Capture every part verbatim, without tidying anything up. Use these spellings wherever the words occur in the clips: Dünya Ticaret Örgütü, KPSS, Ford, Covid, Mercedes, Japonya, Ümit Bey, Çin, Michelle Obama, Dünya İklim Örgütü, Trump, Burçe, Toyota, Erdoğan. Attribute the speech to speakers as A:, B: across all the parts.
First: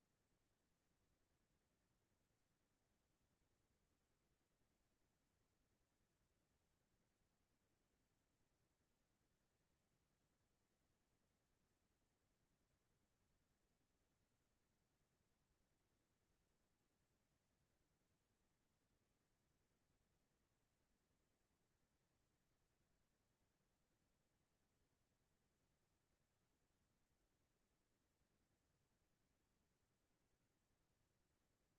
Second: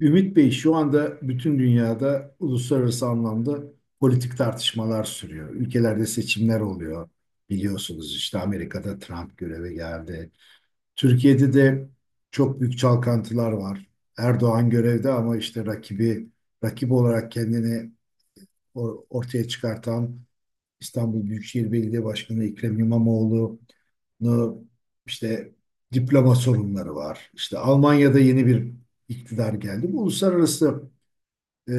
A: Ümit Bey şu anda bütün dünyada uluslararası anlamda politik tartışmalar sürüyor. Ülkelerde seçimler oluyor. Biliyorsunuz işte Amerika'da Trump göreve geldi. Türkiye'de de çok büyük çalkantılar var. Erdoğan görevde ama işte rakibi rakip olarak kendini or- ortaya çıkartan İstanbul Büyükşehir Belediye Başkanı Ekrem İmamoğlu'nu işte diploma sorunları var. İşte Almanya'da yeni bir iktidar geldi. Bu uluslararası e,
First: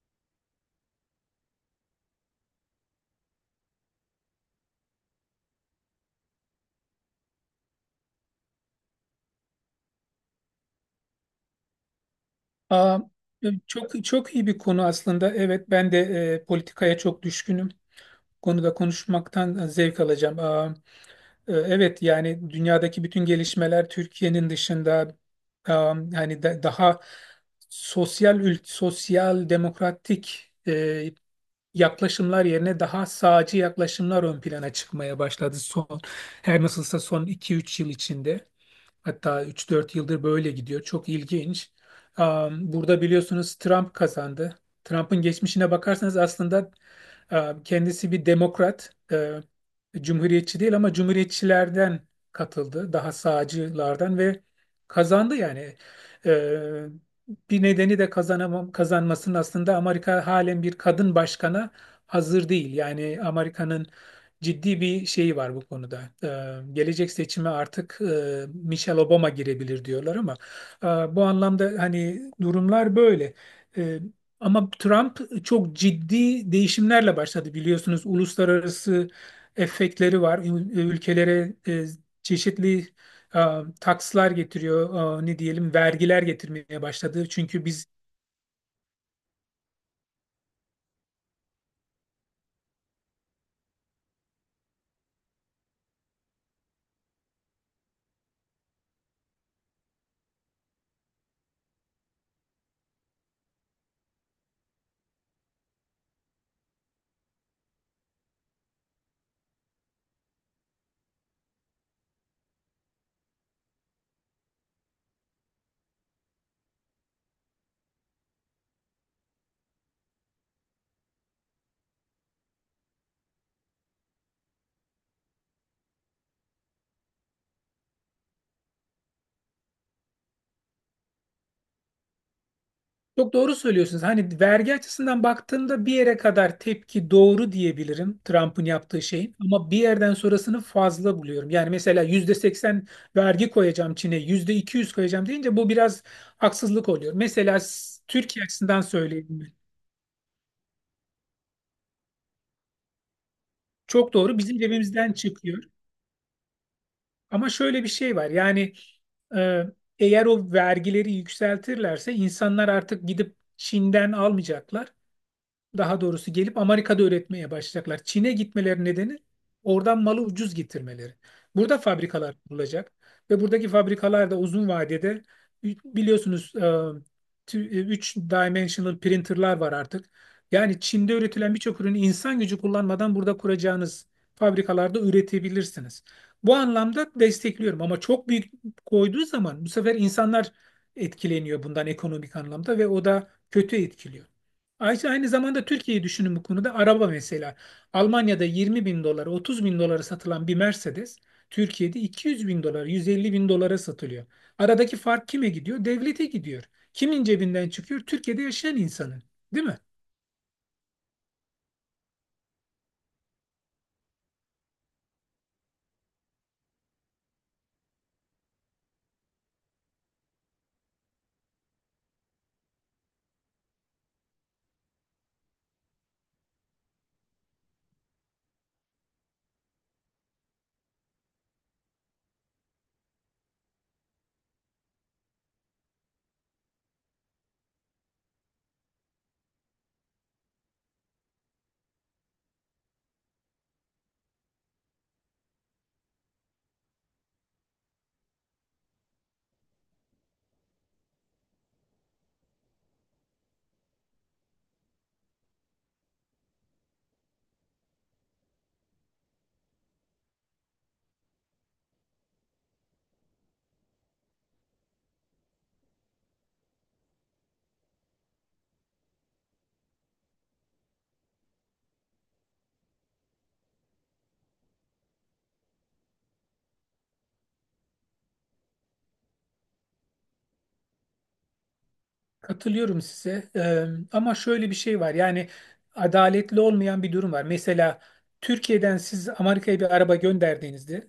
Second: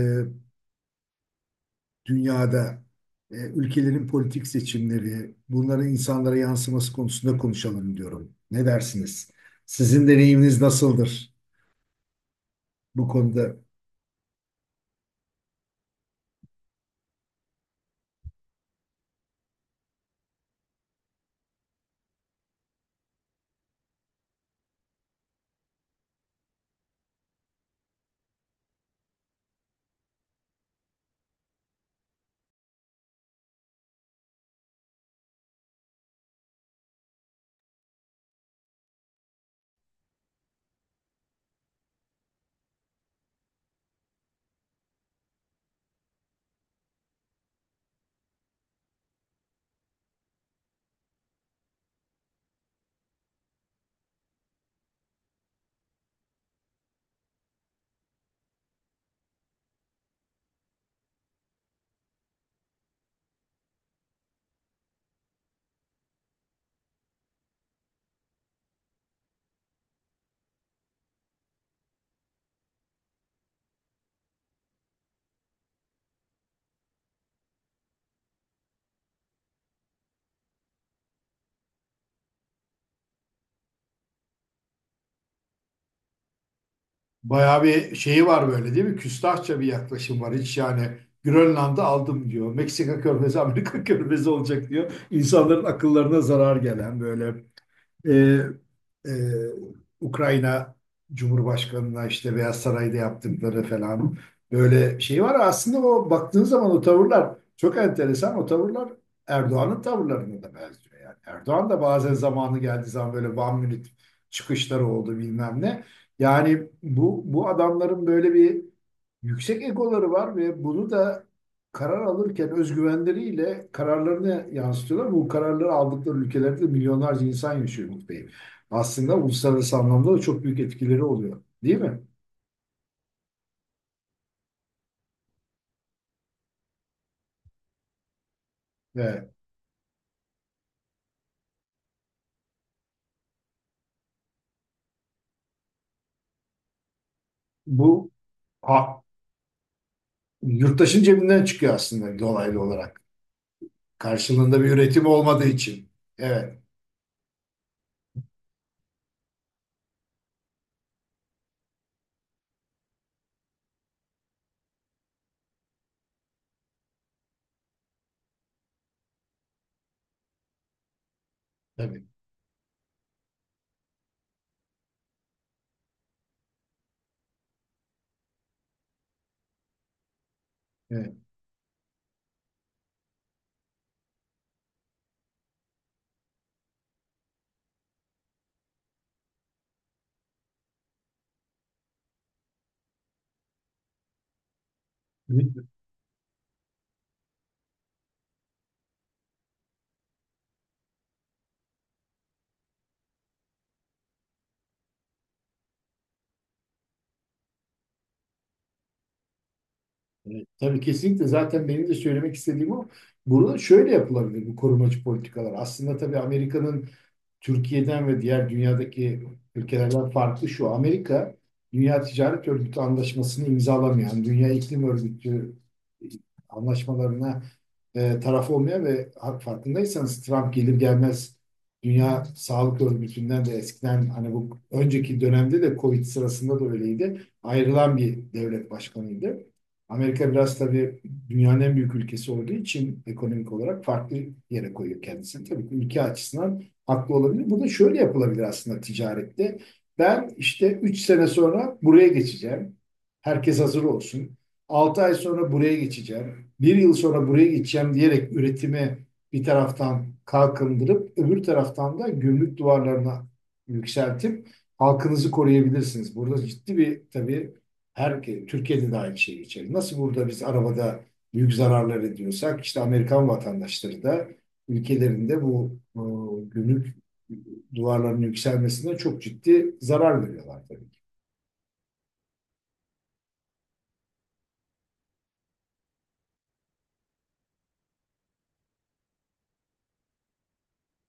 A: dünyada e, ülkelerin politik seçimleri, bunların insanlara yansıması konusunda konuşalım diyorum. Ne dersiniz? Sizin deneyiminiz nasıldır
B: Aa,
A: bu
B: e,
A: konuda?
B: Çok çok iyi bir konu aslında. Evet, ben de e, politikaya çok düşkünüm. Bu konuda konuşmaktan e, zevk alacağım. Aa, e, evet, yani dünyadaki bütün gelişmeler Türkiye'nin dışında, aa, hani da- daha sosyal ül- sosyal demokratik e, yaklaşımlar yerine daha sağcı yaklaşımlar ön plana çıkmaya başladı son her nasılsa son iki üç yıl içinde. Hatta üç dört yıldır böyle gidiyor. Çok ilginç. Am, Burada biliyorsunuz Trump kazandı. Trump'ın geçmişine bakarsanız aslında am, kendisi bir demokrat, e, cumhuriyetçi değil ama cumhuriyetçilerden katıldı. Daha sağcılardan ve kazandı yani. E, Bir nedeni de kazanamam, kazanmasının, aslında Amerika halen bir kadın başkana hazır değil. Yani Amerika'nın ciddi bir şey var bu konuda. Ee, gelecek seçime artık e, Michelle Obama girebilir diyorlar ama e, bu anlamda hani durumlar böyle. E, Ama Trump çok ciddi değişimlerle başladı, biliyorsunuz. Uluslararası efektleri var. Ül- Ülkelere e, çeşitli e, takslar getiriyor. E, ne diyelim, vergiler getirmeye başladı.
A: Bayağı
B: Çünkü biz.
A: bir şeyi var böyle değil mi? Küstahça bir yaklaşım var. Hiç yani Grönland'ı aldım diyor. Meksika körfezi, Amerika körfezi olacak diyor. İnsanların akıllarına zarar gelen böyle. Ee, e, Ukrayna Cumhurbaşkanı'na işte Beyaz Saray'da yaptıkları falan böyle şey var. Aslında o baktığın zaman o tavırlar çok enteresan. O tavırlar Erdoğan'ın tavırlarına da benziyor. Yani Erdoğan da bazen zamanı geldiği zaman böyle one minute çıkışları oldu bilmem ne. Yani bu, bu adamların böyle bir yüksek egoları var ve bunu da karar alırken özgüvenleriyle kararlarını yansıtıyorlar. Bu kararları aldıkları ülkelerde de milyonlarca insan yaşıyor Umut Bey. Aslında uluslararası anlamda da çok büyük etkileri oluyor. Değil mi?
B: Çok doğru söylüyorsunuz. Hani vergi açısından baktığımda bir yere kadar tepki doğru diyebilirim Trump'ın yaptığı
A: Ve
B: şeyin. Ama bir yerden sonrasını fazla buluyorum. Yani mesela yüzde seksen vergi koyacağım Çin'e, yüzde iki yüz koyacağım deyince bu biraz haksızlık oluyor. Mesela s-
A: bu
B: Türkiye açısından
A: ha,
B: söyleyeyim ben.
A: yurttaşın cebinden çıkıyor aslında dolaylı olarak.
B: Çok doğru, bizim
A: Karşılığında bir üretim
B: cebimizden
A: olmadığı
B: çıkıyor.
A: için. Evet,
B: Ama şöyle bir şey var. Yani e, eğer o vergileri yükseltirlerse insanlar artık gidip Çin'den almayacaklar, daha doğrusu gelip Amerika'da üretmeye başlayacaklar. Çin'e gitmeleri nedeni oradan malı ucuz getirmeleri. Burada
A: tabii.
B: fabrikalar kurulacak ve buradaki fabrikalar da uzun vadede biliyorsunuz üç dimensional printerlar var artık. Yani
A: Evet.
B: Çin'de üretilen birçok ürünü insan gücü kullanmadan burada kuracağınız fabrikalarda üretebilirsiniz. Bu anlamda destekliyorum, ama çok büyük koyduğu zaman bu sefer insanlar etkileniyor bundan ekonomik anlamda ve o da kötü etkiliyor. Ayşe aynı zamanda Türkiye'yi düşünün bu konuda. Araba mesela. Almanya'da 20 bin dolara, 30 bin dolara satılan bir Mercedes, Türkiye'de 200 bin dolar, 150 bin dolara satılıyor. Aradaki fark kime gidiyor? Devlete gidiyor. Kimin cebinden çıkıyor? Türkiye'de yaşayan insanın. Değil mi?
A: Evet, tabii kesinlikle zaten benim de söylemek istediğim o. Burada şöyle yapılabilir bu korumacı politikalar. Aslında tabii Amerika'nın Türkiye'den ve diğer dünyadaki ülkelerden farklı şu. Amerika Dünya Ticaret Örgütü anlaşmasını imzalamayan, Dünya İklim Örgütü anlaşmalarına e, taraf olmayan ve ha- farkındaysanız Trump gelir gelmez Dünya Sağlık Örgütü'nden de eskiden hani bu önceki dönemde de Covid sırasında da öyleydi. Ayrılan bir devlet başkanıydı. Amerika biraz tabii dünyanın en büyük ülkesi olduğu için ekonomik olarak farklı yere koyuyor kendisini. Tabii ki ülke açısından haklı olabilir. Bu da şöyle yapılabilir aslında ticarette. Ben işte üç sene sonra buraya geçeceğim. Herkes hazır olsun. Altı ay sonra buraya geçeceğim. Bir yıl sonra buraya geçeceğim diyerek üretimi bir taraftan kalkındırıp öbür taraftan da gümrük duvarlarına yükseltip halkınızı koruyabilirsiniz. Burada ciddi bir tabii her Türkiye'de de aynı şey geçerli. Nasıl burada biz arabada büyük zararlar ediyorsak işte Amerikan vatandaşları da ülkelerinde bu e, gümrük duvarlarının yükselmesine çok ciddi zarar veriyorlar tabii ki.
B: Katılıyorum size. Ee, ama şöyle bir şey var. Yani adaletli olmayan bir durum var. Mesela Türkiye'den siz Amerika'ya bir araba gönderdiğinizde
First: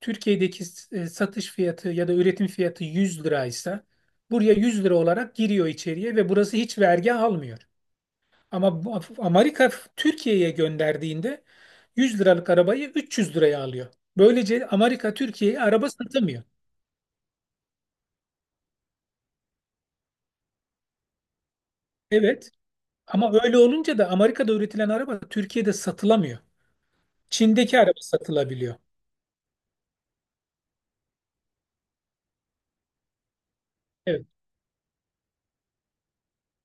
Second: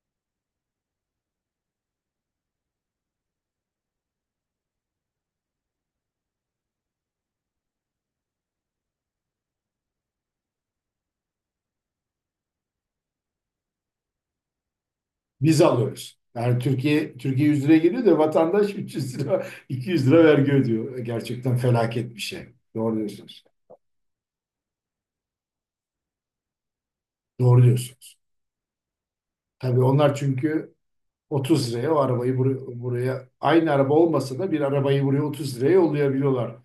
B: Türkiye'deki e, satış fiyatı ya da üretim fiyatı yüz liraysa, buraya yüz lira olarak giriyor içeriye ve burası hiç vergi almıyor. Ama bu- Amerika Türkiye'ye gönderdiğinde yüz liralık arabayı üç yüz liraya alıyor. Böylece Amerika Türkiye'ye
A: Biz
B: araba
A: alıyoruz.
B: satamıyor.
A: Yani Türkiye Türkiye yüz liraya geliyor da vatandaş üç yüz lira iki yüz lira vergi ödüyor. Gerçekten felaket bir şey.
B: Evet,
A: Doğru
B: ama
A: diyorsunuz.
B: öyle olunca da Amerika'da üretilen araba Türkiye'de satılamıyor.
A: Doğru
B: Çin'deki araba
A: diyorsunuz.
B: satılabiliyor.
A: Tabii onlar çünkü otuz liraya o arabayı bur- buraya aynı araba
B: Evet,
A: olmasa da bir arabayı buraya otuz liraya yollayabiliyorlar.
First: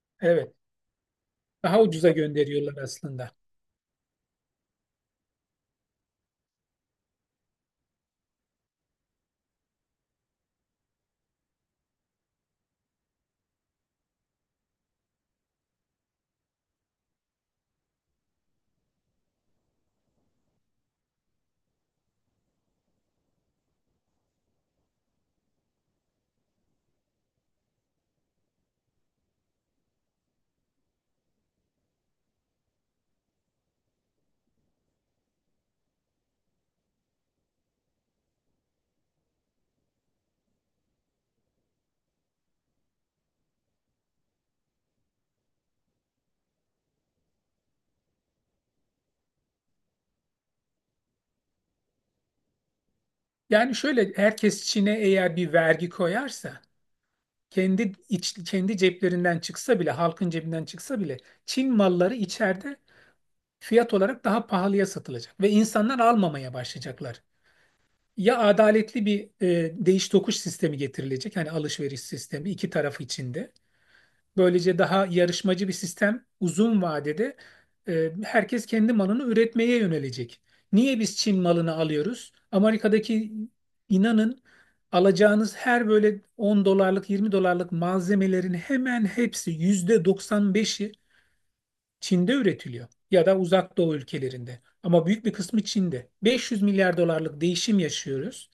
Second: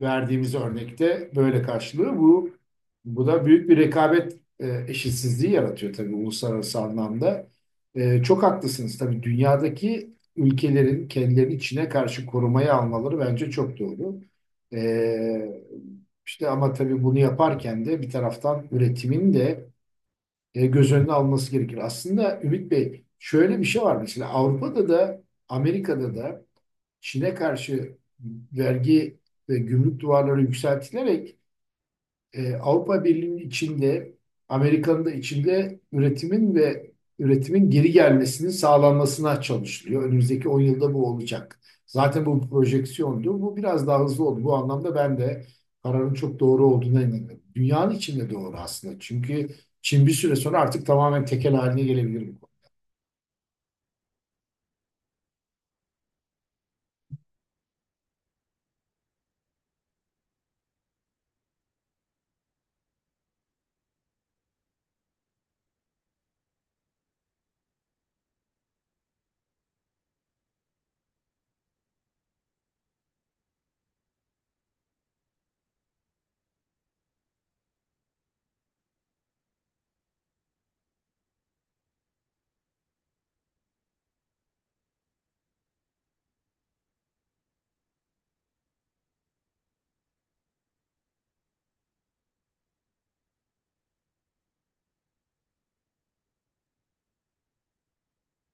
A: Verdiğimiz
B: evet.
A: örnekte böyle
B: Daha ucuza
A: karşılığı. Bu
B: gönderiyorlar
A: bu
B: aslında.
A: da büyük bir rekabet e, eşitsizliği yaratıyor tabii uluslararası anlamda. E, çok haklısınız tabii dünyadaki ülkelerin kendilerini içine karşı korumaya almaları bence çok doğru. E, işte ama tabii bunu yaparken de bir taraftan üretimin de e, göz önüne alması gerekir. Aslında Ümit Bey şöyle bir şey var mesela Avrupa'da da Amerika'da da Çin'e karşı vergi ve gümrük duvarları yükseltilerek e, Avrupa Birliği'nin içinde, Amerika'nın da içinde üretimin ve üretimin geri gelmesinin sağlanmasına çalışılıyor. Önümüzdeki on yılda bu olacak. Zaten bu projeksiyondu. Bu biraz daha hızlı oldu. Bu anlamda ben de kararın çok doğru olduğuna inanıyorum. Dünyanın içinde doğru aslında. Çünkü Çin bir süre sonra artık tamamen tekel haline gelebilir.
B: Yani şöyle, herkes Çin'e eğer bir vergi koyarsa kendi iç, kendi ceplerinden çıksa bile, halkın cebinden çıksa bile Çin malları içeride fiyat olarak daha pahalıya satılacak ve insanlar almamaya başlayacaklar. Ya adaletli bir e, değiş tokuş sistemi getirilecek, hani alışveriş sistemi iki taraf içinde. Böylece daha yarışmacı bir sistem uzun vadede, e, herkes kendi malını üretmeye yönelecek. Niye biz Çin malını alıyoruz? Amerika'daki, inanın, alacağınız her böyle on dolarlık yirmi dolarlık malzemelerin hemen hepsi, yüzde doksan beşi Çin'de üretiliyor ya da Uzak Doğu ülkelerinde. Ama büyük bir kısmı Çin'de. beş yüz milyar dolarlık değişim yaşıyoruz.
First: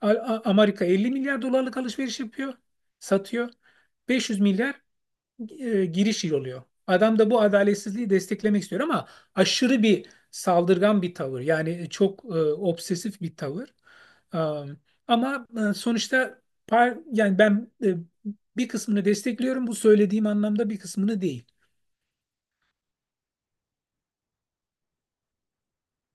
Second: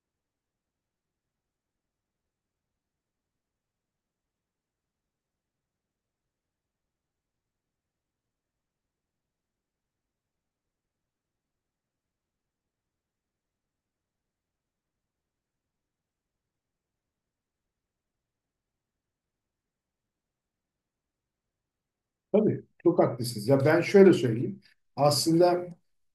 B: A- A- Amerika elli milyar dolarlık alışveriş yapıyor, satıyor. beş yüz milyar e, giriş oluyor. Adam da bu adaletsizliği desteklemek istiyor ama aşırı bir saldırgan bir tavır. Yani çok e, obsesif bir tavır. Am, Ama e, sonuçta par yani ben, e, bir kısmını destekliyorum. Bu söylediğim anlamda bir kısmını değil.
A: Tabii çok haklısınız. Ya ben şöyle söyleyeyim. Aslında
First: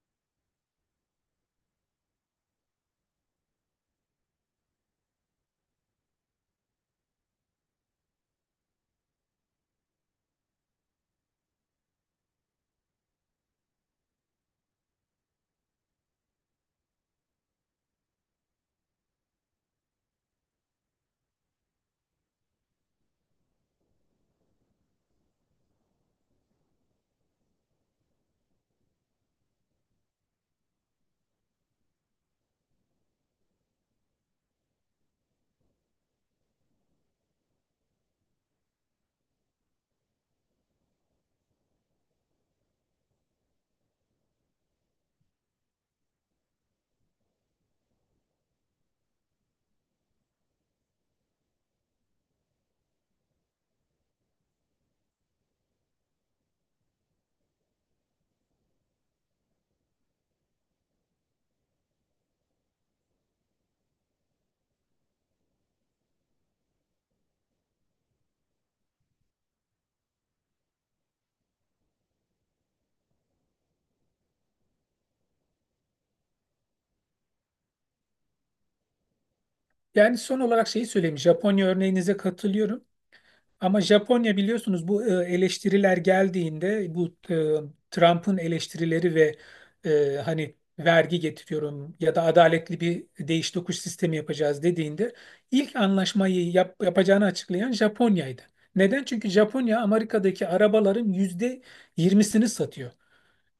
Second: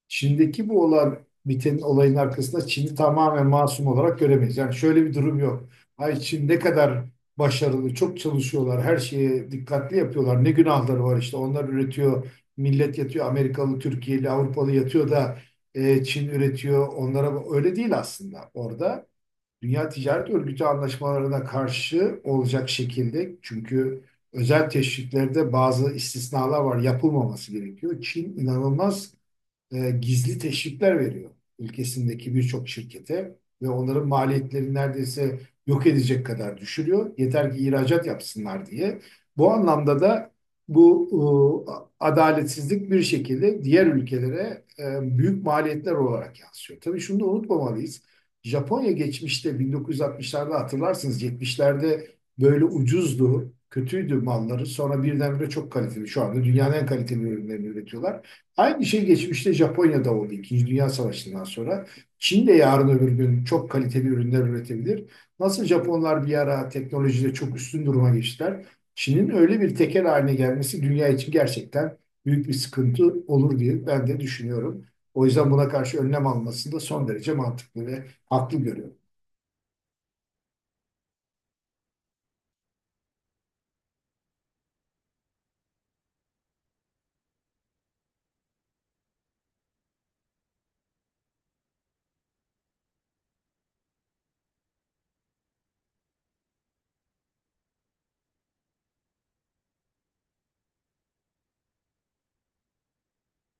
A: Çin'deki bu olan bitenin olayın arkasında Çin'i tamamen masum olarak göremeyiz. Yani şöyle bir durum yok. Ay Çin ne kadar başarılı, çok çalışıyorlar, her şeye dikkatli yapıyorlar. Ne günahları var işte. Onlar üretiyor, millet yatıyor. Amerikalı, Türkiye'li, Avrupalı yatıyor da e, Çin üretiyor. Onlara öyle değil aslında orada. Dünya Ticaret Örgütü anlaşmalarına karşı olacak şekilde çünkü özel teşviklerde bazı istisnalar var yapılmaması gerekiyor. Çin inanılmaz e, gizli teşvikler veriyor ülkesindeki birçok şirkete ve onların maliyetlerini neredeyse yok edecek kadar düşürüyor. Yeter ki ihracat yapsınlar diye. Bu anlamda da bu e, adaletsizlik bir şekilde diğer ülkelere e, büyük maliyetler olarak yansıyor. Tabii şunu da unutmamalıyız. Japonya geçmişte bin dokuz yüz altmışlarda hatırlarsınız yetmişlerde böyle ucuzdu, kötüydü malları. Sonra birdenbire çok kaliteli. Şu anda dünyanın en kaliteli ürünlerini üretiyorlar. Aynı şey geçmişte Japonya'da oldu. İkinci Dünya Savaşı'ndan sonra. Çin de yarın öbür gün çok kaliteli ürünler üretebilir. Nasıl Japonlar bir ara teknolojide çok üstün duruma geçtiler. Çin'in öyle bir tekel haline gelmesi dünya için gerçekten büyük bir sıkıntı olur diye ben de düşünüyorum. O yüzden buna karşı önlem alması da son derece mantıklı ve haklı görüyorum.
B: Yani son olarak şeyi söyleyeyim. Japonya örneğinize katılıyorum. Ama Japonya biliyorsunuz, bu e, eleştiriler geldiğinde, bu e, Trump'ın eleştirileri ve e, hani vergi getiriyorum ya da adaletli bir değiş tokuş sistemi yapacağız dediğinde, ilk anlaşmayı yap- yapacağını açıklayan Japonya'ydı. Neden? Çünkü Japonya Amerika'daki arabaların yüzde yirmisini satıyor.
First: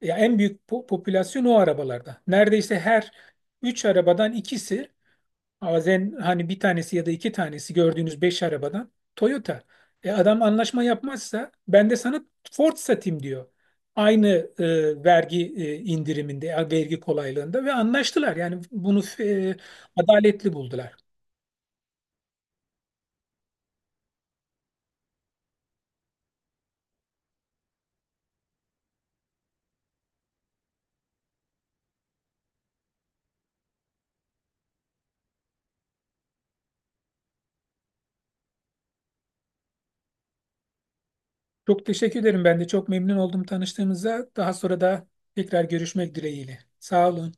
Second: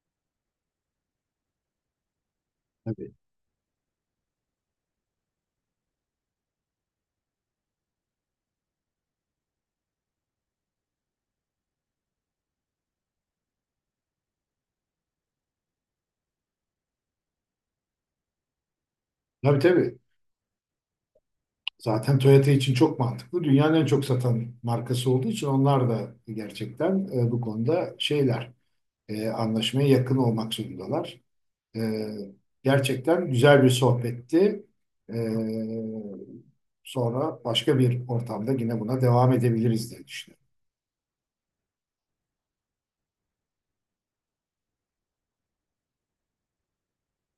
B: Ya en büyük po- popülasyon o arabalarda. Neredeyse her
A: Tabii.
B: üç arabadan ikisi. Bazen hani bir tanesi ya da iki tanesi, gördüğünüz beş arabadan Toyota. E adam anlaşma yapmazsa ben de sana Ford satayım diyor. Aynı e, vergi e, indiriminde, e, vergi kolaylığında ve anlaştılar. Yani bunu e,
A: Tabii tabii.
B: adaletli buldular.
A: Zaten Toyota için çok mantıklı. Dünyanın en çok satan markası olduğu için onlar da gerçekten e, bu konuda şeyler e, anlaşmaya yakın olmak zorundalar. E, gerçekten güzel bir sohbetti. E, sonra başka bir ortamda yine buna devam edebiliriz diye düşünüyorum.
B: Çok teşekkür ederim. Ben de çok memnun oldum tanıştığımıza. Daha sonra da tekrar görüşmek dileğiyle. Sağ olun.